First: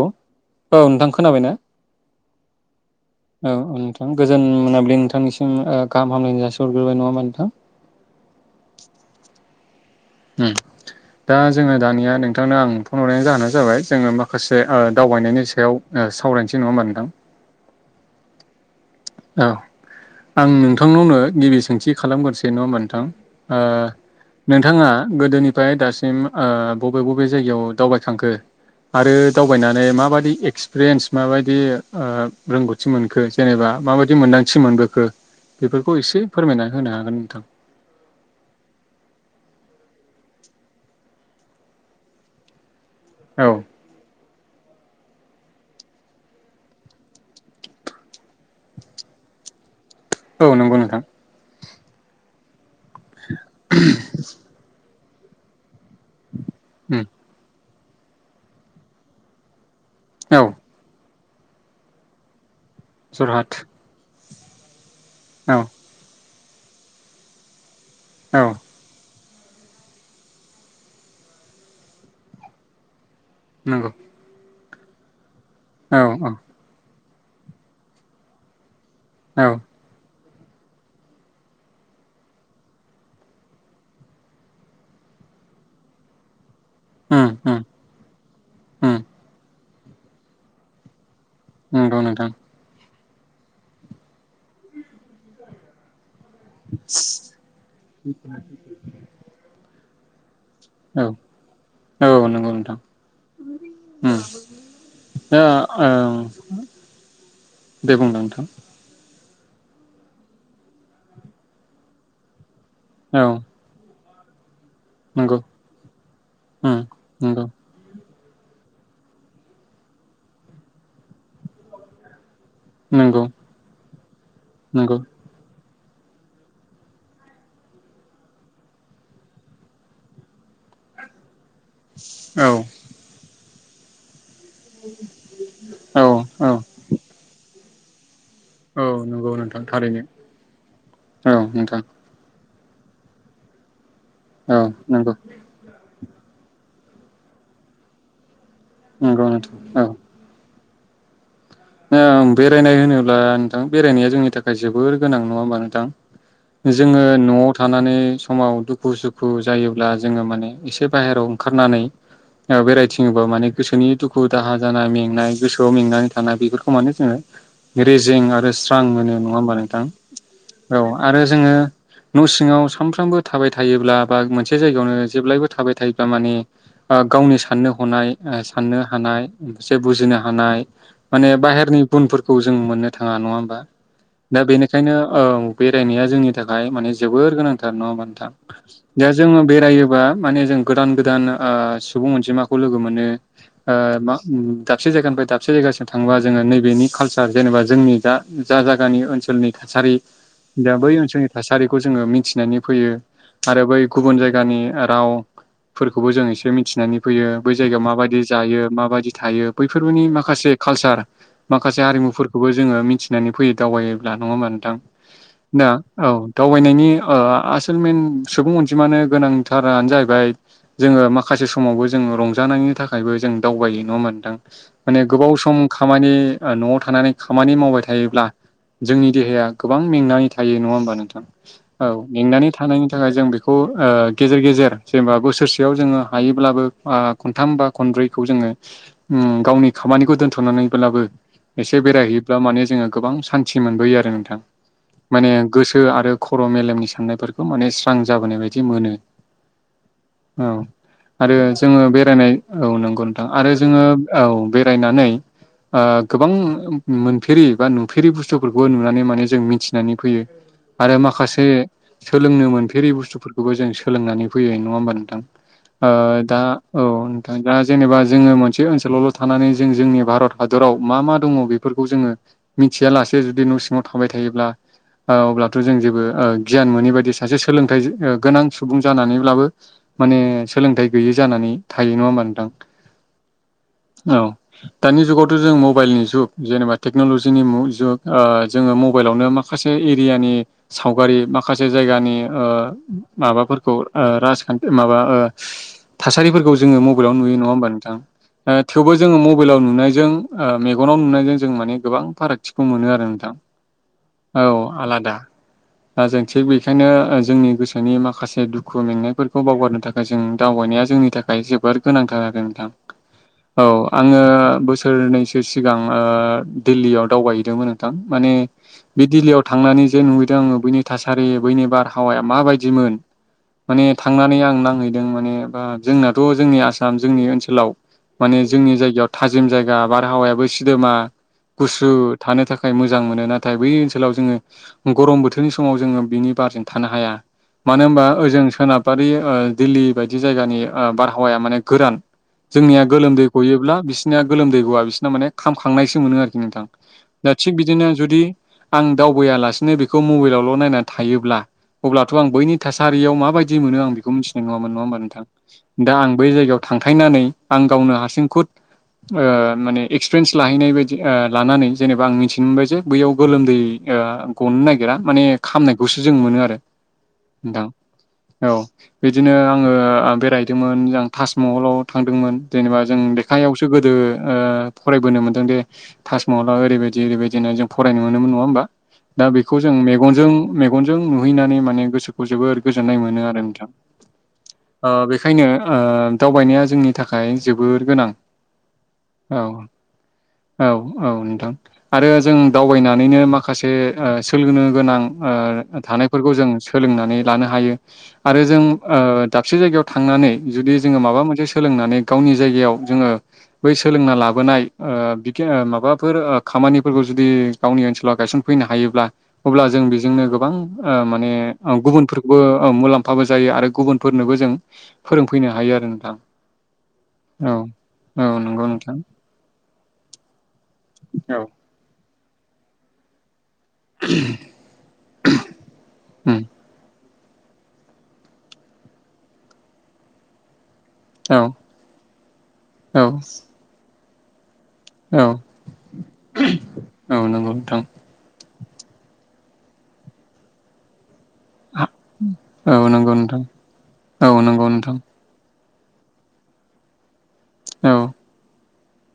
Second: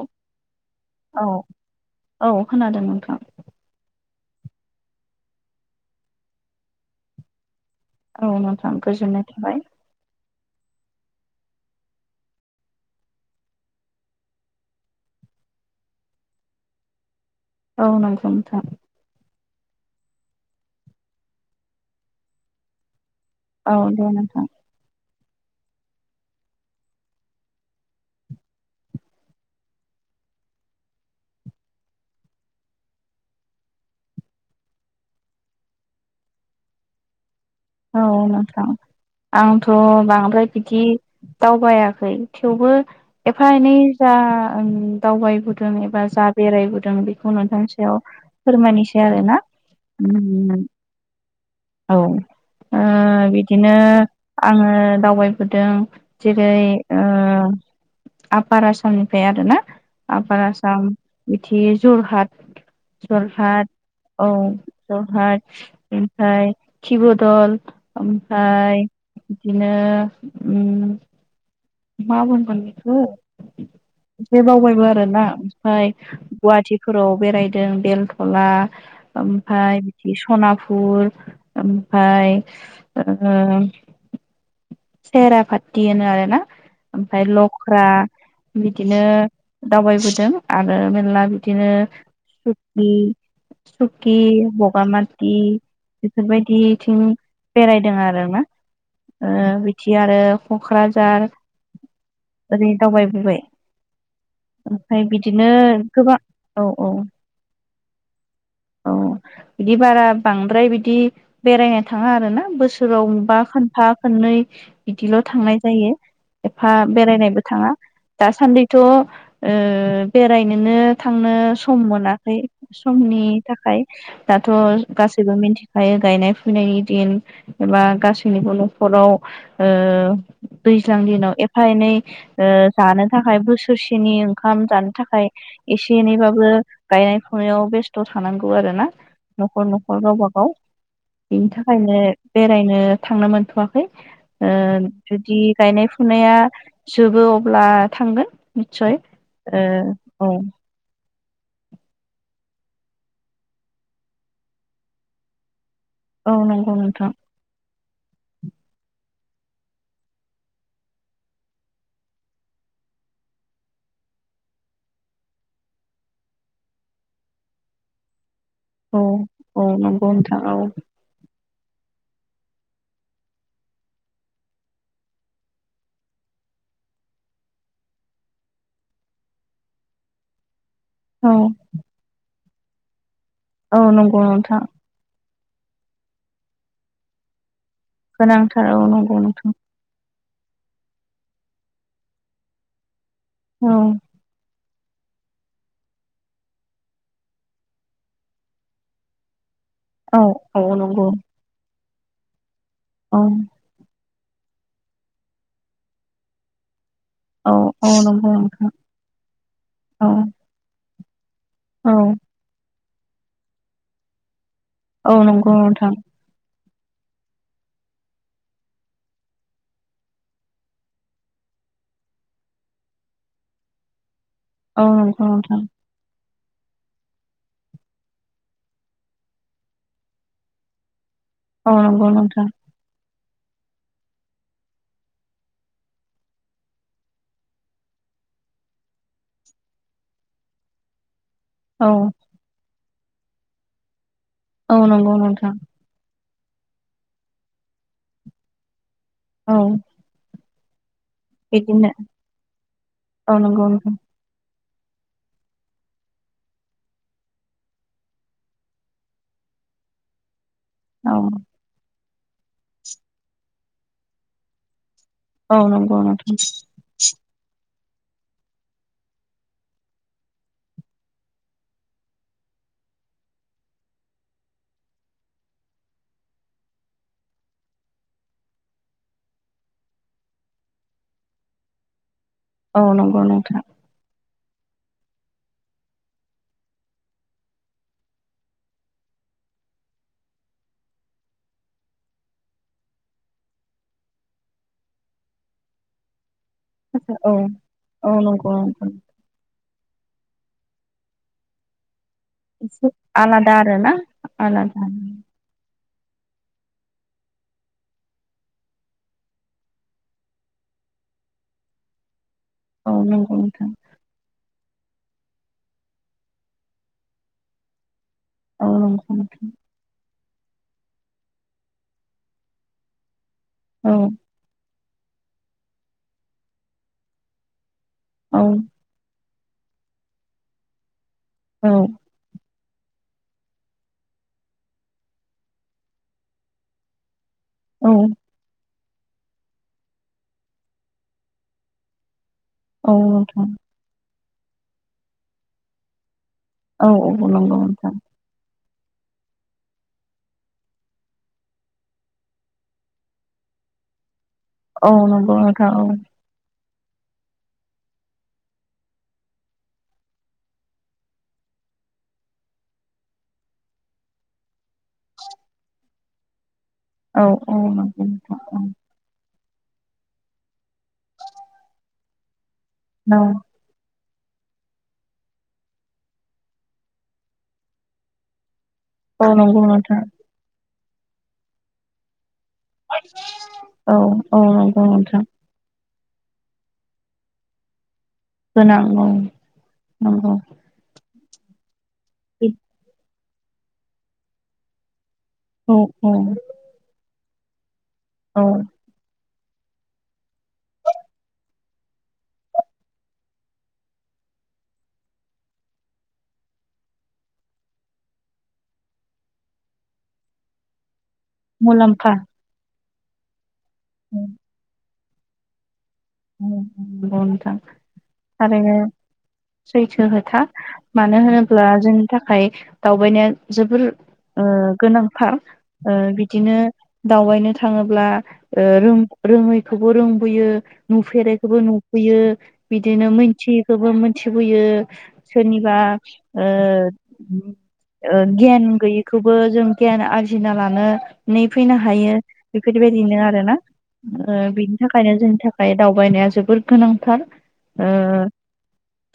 ह औ नोंथां खोनाबायना औ खोनादों नोंथां औ [unintelligible] थां गोजोन मोनाबलि नोंथांनिसिम ओ गाहामलनाय जासि हरग्रोबाय नङा होमबा नोंथां। औ नोंथां गोजोननाय थाबाय। ओम दा जोङो दानिया नोंथांनो आं फन हरनायनि जाहोना जाबाय जोङो माखासे ओ दावबायनायनि सायाव ओ सावरायनोसै नङा होमबा नोंथां? औ नंगौ नोंथां। औ आं नोंथांनावनो गिबि सोंथि खालामग्रोसै नङा नोंथां। ओ औ दे नोंथां नोंथाङा गोदोनिफ्राय दासिम ओ बबे बबे जायगायाव दावबायखांखो। आरो दावबायनानै माबायदि एक्सपिरियेन्स माबायदि रोंगौथि मोनखो जेनेबा। माबायदि मोन्दांथि मोनबोखो बेफोरखौ एसे फोरमायना होनो हागोन नोंथां। औ नोंथां। आंथ' बांद्राय बिदि दावबायाखै थेवबो औ एफा एनि जा दावबायबोदों एबा जा बेरायबोदों बेखौ नोंथांनि सायाव फोरमायनोसै आरोना। औ उम नंगौ नोंथां। औ बिदिनो आङो दावबायबोदों जेरै उम ओ आफपार आसामनिफ्राय आरोना औ आफपार आसाम बिदि जरहाट जरहाट औ जहार औ ओमफ्राय खिर'दल औ ओमफ्राय बिदिनो मा बुंगोन बेखौ नंगौ। एसे बावबायबो आरो ना ओमफ्राय औ औ गुवाहाटिफोराव बेरायदों बेलथला औ ओमफ्राय बिदिस सनाफुर ओमफाय ओ सेरा पाथि होनो आरो ना उम ओमफाय उम लख्रा उम बिदिनो दावबायबोदों आरो मेरला बिदिनो नंगौ नोंथां [unintelligible] सुकि बगा माथि बेफोरबायदिथिं बेरायदों आरोना ओ बिदि आरो औ क'क्राझार औ नंगौ ओरै नोंथां दावबायबोबाय। उम ओमफ्राय दा बिदिनो गोबां औ औ। बे बुंलां नोंथां। औ बिदि बारा बांद्राय बिदि बेरायनो थाङा आरोना बोसोराव औ बबेबा खोनफा खनै बिदिल' नंगौ थांनाय जायो एफा उम बेरायनायबो नंगौ थाङा। दासान्दिथ' ओ बेरायनोनो थांनो सम मोनाखै। नंगौ समनि थाखाय दाथ' नंगौ गासैबो मिथि खायो गायनाय फुनायनि दिन एबा गासैनिबो न'खराव ओ दैज्लां दिनाव एफा एनै औ ओ जानो थाखाय बोस [unintelligible] ओंखाम जानो थाखाय एसे औ एनैबाबो औ गायनाय फुनायाव बेस। थानांगौ आरो औ ना नंगौ नोंथां न'खर न'खर थारैनो गावबा गाव औ बिनि नोंथां थाखायनो बेरायनो थांनो मोनथ'वाखै ओ औ नंगौ जुदि गायनाय फुं फुनाया जोबो अब्ला थांगोन निस्सय नंगौ नोंथां ओ औ। ओ बेरायनाय होनोब्ला नोंथां बेरायनाया जोंनि थाखाय जोबोर गोनां नङा होमबा नोंथां। औ नंगौ जोङो नोंथां। न'आव थानानै समाव दुखु सुखु जायोब्ला जोङो माने एसे बाहेरायाव ओंखारनानै ओ बेरायथिङोबा माने गोसोनि दुखु दाहा जानानाय मेंनाय गोसोआव मेंनानै थाना बे फोरखौ माने जोङो रेजें आरो‌ स्रां औ मोनो नङा होमबा औ नोंथां नंगौ नोंथां औ आरो जोङो न' सिङाव सानफ्रामबो थाबाय थायोब्ला बा मोनसे जायगायावनो जेब्लायबो थाबाय थायोब्ला माने ओ गावनि साननो ओ हनाय साननो हानाय मोनसे बुजिनो हानाय माने बाहेरनि गुनफोरखौ जों मोननो थाङा नङा होमबा औ नंगौ दा नोंथां बेनिखायनो ओव बेरायनाया जोंनि थाखाय माने जोबोर गोनांथार नङा होनबा नोंथां गोनांथार औ दा नंगौ जोङो नोंथां बेरायोबा माने जों गोदान गोदान ओ सुबुं अनजिमाखौ लोगो मोनो औ ओ मा उम दाबसे जायगानिफ्राय दाबसे जायगासिम थाङोबा जोङो नैबेनि कालचार जेनेबा जोंनि जा जायगानि ओनसोलनि थासारि औ औ दा बै नंगौ ओनसोलनि थासारिखौ जोङो मिथिनानै फैयो औ आरो बै गुबुन जायगानि रावफोरखौबो जों एसे मिथिनानै फैयो औ बै जायगायाव औ माबायदि नंगौ जायो नोंथां माबायदि थायो बैफोरबोनि औ माखासे कालसार। माखासे औ हारिमुफोरखौबो जोङो मिथिनानै फैयो दावबायोब्ला नङा होमबा। थां औ नंगौ ना औ नोंथां दाव। दावबायनायनि ओ आसोल मेन सुबुं अनजिमानो गोनांथारानो जाहैबाय। जोङो माखासे समावबो जोङ रंजानायनि थाखायबो जों दावबायै नङ होमबा नोंथां। औ माने नंगौ गोबाव सम नोंथां खामानि। न'आव थानानै खामानि मावबाय थायोब्ला जोंनि देहाया गोबां मेंनानै थायो नङा होमबा नोंथां। औ नंगौ नोंथां मेंनानै थानायनि थाखाय जों बेखौ। खौ ओ गेजेर गेजेर जेनेबा बोसोरसेयाव जोङो हायोब्लाबो खनथाम बा खनब्रैखौ जोङो। ओम गावनि खामानिखौ दोनथ। थ'नानैब्लाबो एसे औ बेरायहैयोब्ला माने जोङो गोबां सान्थि मोनबोयो आरो नोंथां। औ नंगौ माने नोंथां गोसो आरो खर' मेलेमनि साननायफोरखौ माने स्रां जाबोनाय बायदि मोनो। औ। औ आरो जोङो बिदिनो बेरायनाय औ नंगौ नोंथां औ आरो नंगौ जोङो नोंथां औ बेरायनानै। ओ गोबां मोनफेरि बा नुफेरि बुस्थुफोरखौ नुनानै माने जों मिथिनानै फैयो। आरो औ माखासे सोलोंनो मोनफेरि बुस्थुफोरखौबो जों सोलोंनानै फैयो नङा होमबानों। थां औ नंगौ ओ नोंथां दा औ। दा जेनेबा जोङो मोनसे ओनसोलावल' थानानै जों जोंनि भारत। हादराव मा मा दङ बेफोरखौ जोङो मिथिया लासे जुदि न' सिङाव थाबाय थायोब्ला। अब्लाथ' जों जेबो गियान मोनै बायदि सासे सोलोंथाइ गोनां सुबुं जानानैब्लाबो। माने सोलोंथाइ गैयि जानानै थायो नङा होम। औ नंगौ नोंथां। दानि जुगाव‌। जों मबाइलनि जुग जेनेबा टेक्न'लजिनि मु- जुग जोङो मबाइलावनो माखासे एरियानि सावगारि माखासे जायगानि ओ- माबाफोरखौ ओ- राजखान्थि माबा ओ थासारिफोरखौ जोङो मबाइलावनो औ नुयो नङा होमबा नोंथां औ नंगौ नंगौ थेवबो जोङो मबाइलाव नुनायजों ओ-मेगनाव नुनायजों जों माने गोबां फारागथिखौ मोनो एसे आरो नोंथां आलादा आरो ना औ आलादा दा जों थिग बेखायनो जोंनि गोसोनि माखासे दुखु मेंनायफोरखौ बावगारनो थाखाय जों दावबायनाया जोंनि थाखाय जोबोर गोनांथार आरो नोंथां औ नंगौ औ नोंथां आङो बो- सोरनैसो सिगां ओ- दिल्लीयाव दावबायहैदोंमोन नोंथां माने औ बे नंगौ नोंथां दिल्लीयाव थांनानै जे नुहै बैनि थासारि बैनि बारहावाया माबायदिमोन माने औ थांनानै आं नांहै -माने एबा जोंनाथ' जोंनि आसाम जोंनि ओनसोलाव माने औ जोंनि जायगायाव थाजिम जायगा- बारहावायाबो सिदोमा गुसु औ थानो थाखाय मोजां मोनो नाथाय बै ओनसोलाव जोङो गरम बोथोरनि समाव जोङो बिनि बारजों थानो हाया मानो औ होनबा ओजों सोनाबारि ओ-दिल्ली बायदि जायगानि ओ-बारहावाया माने गोरान जोंनिया औ गोलोमदै नोंथां गयोब्ला बिसिनिया गोलोमदै गवा बिसिना माने खामखांनायसो मोनो आरो नोंथां औ दा औ थिग नंगौ बिदिनो नोंथां जुदि आं दावबायालासिनो बेखौ मबाइलावल' नायनानै थायोब्ला अब्लाथ' आं बैनि थासारियाव माबायदि मोनो आं बिखौ मिथि नङामोन नङा औ होमबा नोंथां नंगौ दा आं बै जायगायाव थांथायनानै आं गावनो हारसिं खुद ओ-माने एक्सपिरियेन्स लाहैनाय बायदि ओ- लानानै जेनेबा आं मिथिनो मोनबाय जे बैयाव गोलोमदै ओ ओ-गनो नागिरा माने खामनायखौसो जों मोनो आरो औ औ दां नंगौ औ नोंथां बिदिनो ओ बेरायहैदोंमोन जों ताजमहलाव थांदोंमोन जेनेबा जों लेखायाव ओ-ओ फरायबोनो मोन्दोंदि ताजमहललााव ओरैबायदि ओरैबायदिनो जों फरायनो मोनोमोन नङा होमबा दा औ बेखौ नंगौ जों नोंथां मेगनजों मेगनजों नुहैनानै माने गोसो जोबोर गोजोननाय मोनो आरो नोंथां औ औ नंगौ ओ- नोंथां बेखायनो ओ दावबायनाया जोंनि थाखाय जोबोर गोनां औ नंगौ औ औ आरो जों दावबायनानैनो माखासे ओ- सोलोंनो गोनां औ ओ- औ थानायफोरखौ जों सोलोंनानै लानो हायो आरो औ जों ओ दाबसे जायगायाव थांनानै जुदि जोङो माबा मोनसे सोलोंनानै गावनि जायगायाव जोङो। बै सोलोंना लाबोनाय ओ- बिगि-ओ-माबाफोर-ओ खामानिफोरखौ जुदि गावनि ओनसोलाव गाय सनफैनो हायोब्ला अब्ला जों बिजोंनो गोबां ओ माने मुलाम्फा गुबुनफोरखौबो मुलाम्फाबो जायो आरो गुबुनफोरनोबो जों फोरोंफैनो हायो आरो नोंथां औ नंगौ औ नोंथां औ नंगौ थारैनो नोंथां सैथो खोथा। मानो औ होनोब्ला जोंनि थाखाय दावबायनाया जोबोर ओ- गोनांथार ओ- उम बिदिनो। दावबायनो थाङोब्ला ओ- रोङैखौबो रोंबोयो। औ नुफेरैखौबो नुफैयो औ बिदिनो मोनथियैखौबो मोनथिबोयो। औ सोरनिबा औ नंगौ नोंथां ओ-ओ गियान गैयैखौबो जों गियान आरजिना लानो नै फैनो हायो औ नंगौ बेफोरबायदिनो नोंथां आरो ना औ ओ- नंगौ बिनि नोंथां थाखायनो जोंनि थाख- दावबायनाया जोबोर गोनांथार ओ औ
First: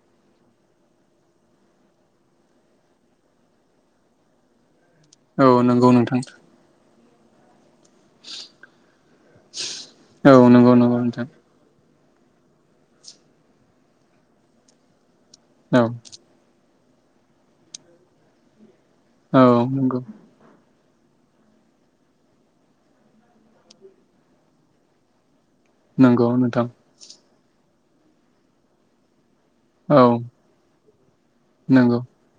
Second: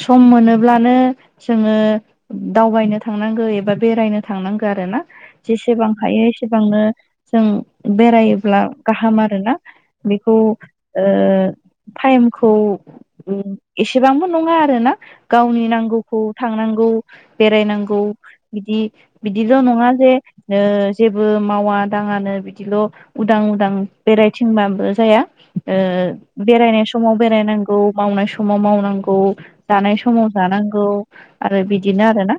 सम मोनोब्लानो जोङो दावबायनो थांनांगौ एबा बेरायनो थांनांगौ आरो ना औ नंगौ जेसेबां नोंथां हायो एसेबांनो जों बेरायोब्ला गाहाम आरोना औ बेखौ। ओ [unintelligible] टाइमखौ ओ- एसेबांबो नङा आरो ना। गावनि औ नांगौखौ थांनांगौ बेरायनांगौ बिदि। औ बिदिल' नङा नंगौ जे ओ जेबो मावा दाङानो बिदिल' उदां उदां बेरायथिंबाबो जाया नंगौ नोंथां बेरायनाय समाव बेरायनांगौ मावनाय समाव मावनांगौ। जानाय औ समाव जानांगौ आरो नंगौ बिदिनो आरो ना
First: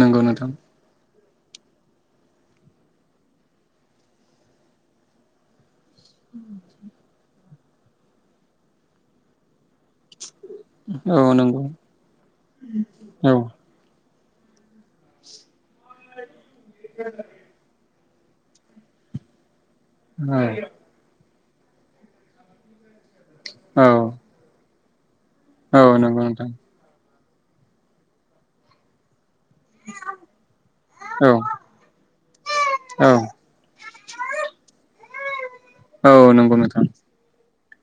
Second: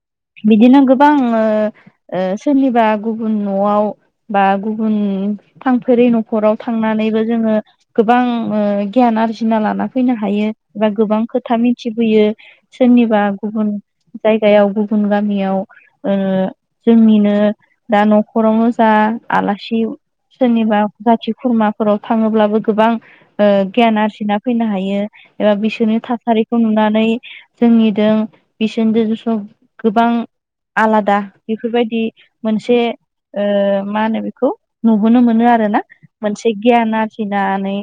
नंगौ नोंथां बिदि नांगौ। गोबां सोरनिबा गुबुन न'आव बा गुबुन थां फेरै न'खराव थांनानैबो जोङो गोबां गियान आरजिना लाना फैनो हायो एबा गोबां औ खोथा नंगौ मिथिफैयो सोरनिबा औ गुबुन जायगायाव गुबुन गामियाव जोंनिनो। दा न'खरावनो जा आलासि सोरनिबा जाथि खुरमाफोराव थाङोब्लाबो गोबां औ गियान आरजिना फैनो हायो। एबा बिसोरनि औ नंगौ नोंथां थासारिखौ नुनानै जोंनिदों बिसोरनिजों। गोबां आलादा औ बेफोरबायदि मोनसे औ मा होनो बेखौ नु नो मोनो आरो ना औ मोनसे नंगौ नोंथां गियान आरजिनानै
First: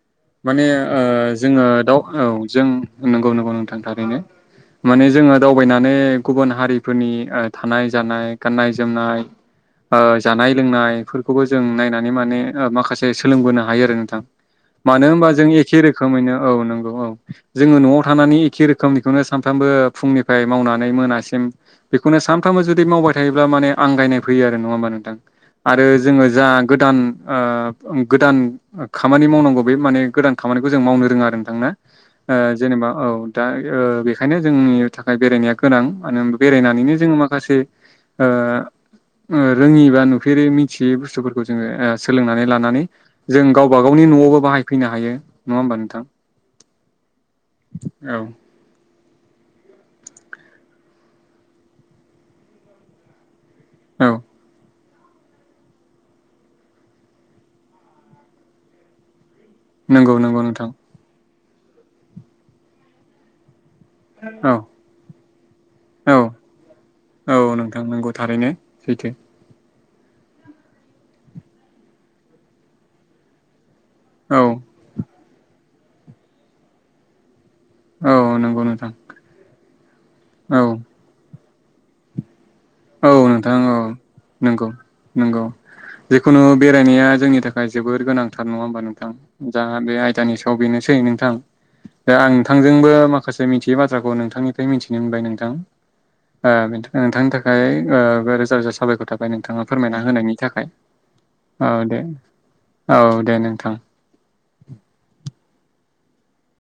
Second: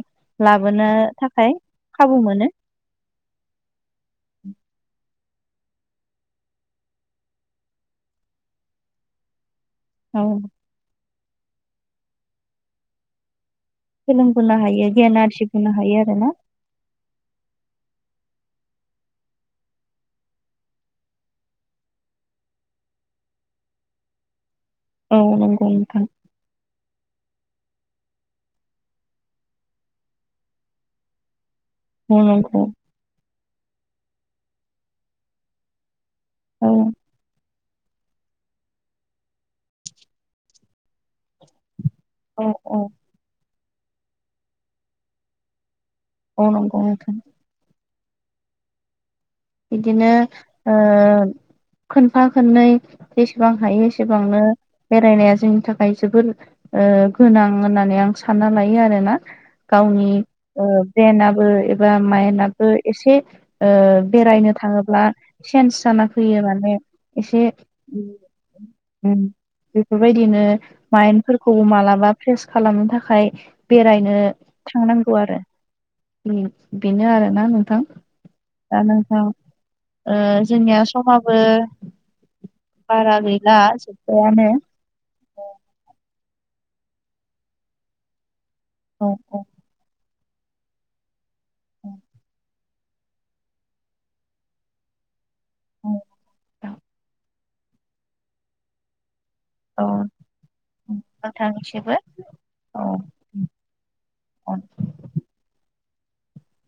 माने लाबोनो थाखाय जोङो दाउ खाबु औ मोनो जों नंगौ नंगौ नोंथां थारैनो माने। जोङो दावबायनानै गुबुन हारिफोरनि थानाय जानाय गाननाय जोमनाय औ जानाय लोंनायफोरखौबो जों नायनानै माने माखासे सोलोंबोना सोलोंबोनो हायो। मानो गियान होनबा जों आरजिबोनो एखे हायो आरोना रोखोमैनो औ नंगौ औ जोङो। न'आव थानानै एखे रोखोमनिखौनो सामफ्राबो फुंनिफ्राय मावनानै मोनासिम बेनो सामफ्राबो जुदि मावबाय थायोब्ला माने आंगायनाय फैयो आरो नङा होमबा नोंथां औ नंगौ आरो नोंथां जोङो जा गोदान गोदान खामानि मावनांगौ बे माने गोदान खामानिखौ जों मावनो रोङा आरो नोंथां। औ नंगौ जेनेबा औ दा बेखायनो जोंनि थाखाय बेरायनाया गोनां। मानो होन औ बेरायनानैनो जोङो माखासे रोङि बा नुफेरै मिथियै बुस्थुफोरखौ जोङो। औ सोलोंनानै औ लानानै जों गावबा गावनि न'आवबो बाहायफैनो हायो नङा होमबा नोंथां। अ नांगौ औ। औ बिदिनो ओ खोनफा खननै बेस बेसेबां हायो औ एसेबांनो, बेरायनाया जोंनि थाखाय जोबोद ओ गोनां होननानै आं सानना लायो आरोना? गावनि नंगौ नंगौ नोंथां ओ ब्रेनाबो एबा मायेनाबो एसे ओ औ बेरायनो थाङोब्ला चेन्ज जाना औ फैयो माने एसे, औ नोंथां नंगौ थारैनो सैथो उम बेफोरबायदिनो माइन्दफोरखौबो मालाबा फ्रेश खालामनो थाखाय, बेरायनो औ थांनांगौ आरो उम बेनो आरोना नों नोंथां औ नंगौ दा नोंथां ओ औ जोंनिया समाबो, औ बारा गै नोंथां औ नंगौ नंगौ जिखुनु बेरायनाया जोंनि थाखाय जोबोर गोनांथार नङा होमबा औ नोंथां औ जाहा बेहाय। [unintelligible] बेनोसै नोंथां औ दा आं नोंथां, जोंबो माखासे मिथियै बाथ्राखौ नोंथांनिफ्राय मिथिनो मोनबाय नोंथां औ ओ नोंथांनि थाखाय, ओमफ्राय रोजा रोजा साबायखर थाबाय नोंथाङा फोरमायना औ होनायनि थाखाय, औ नोंथांनिसिबो दे औ दे नोंथां औ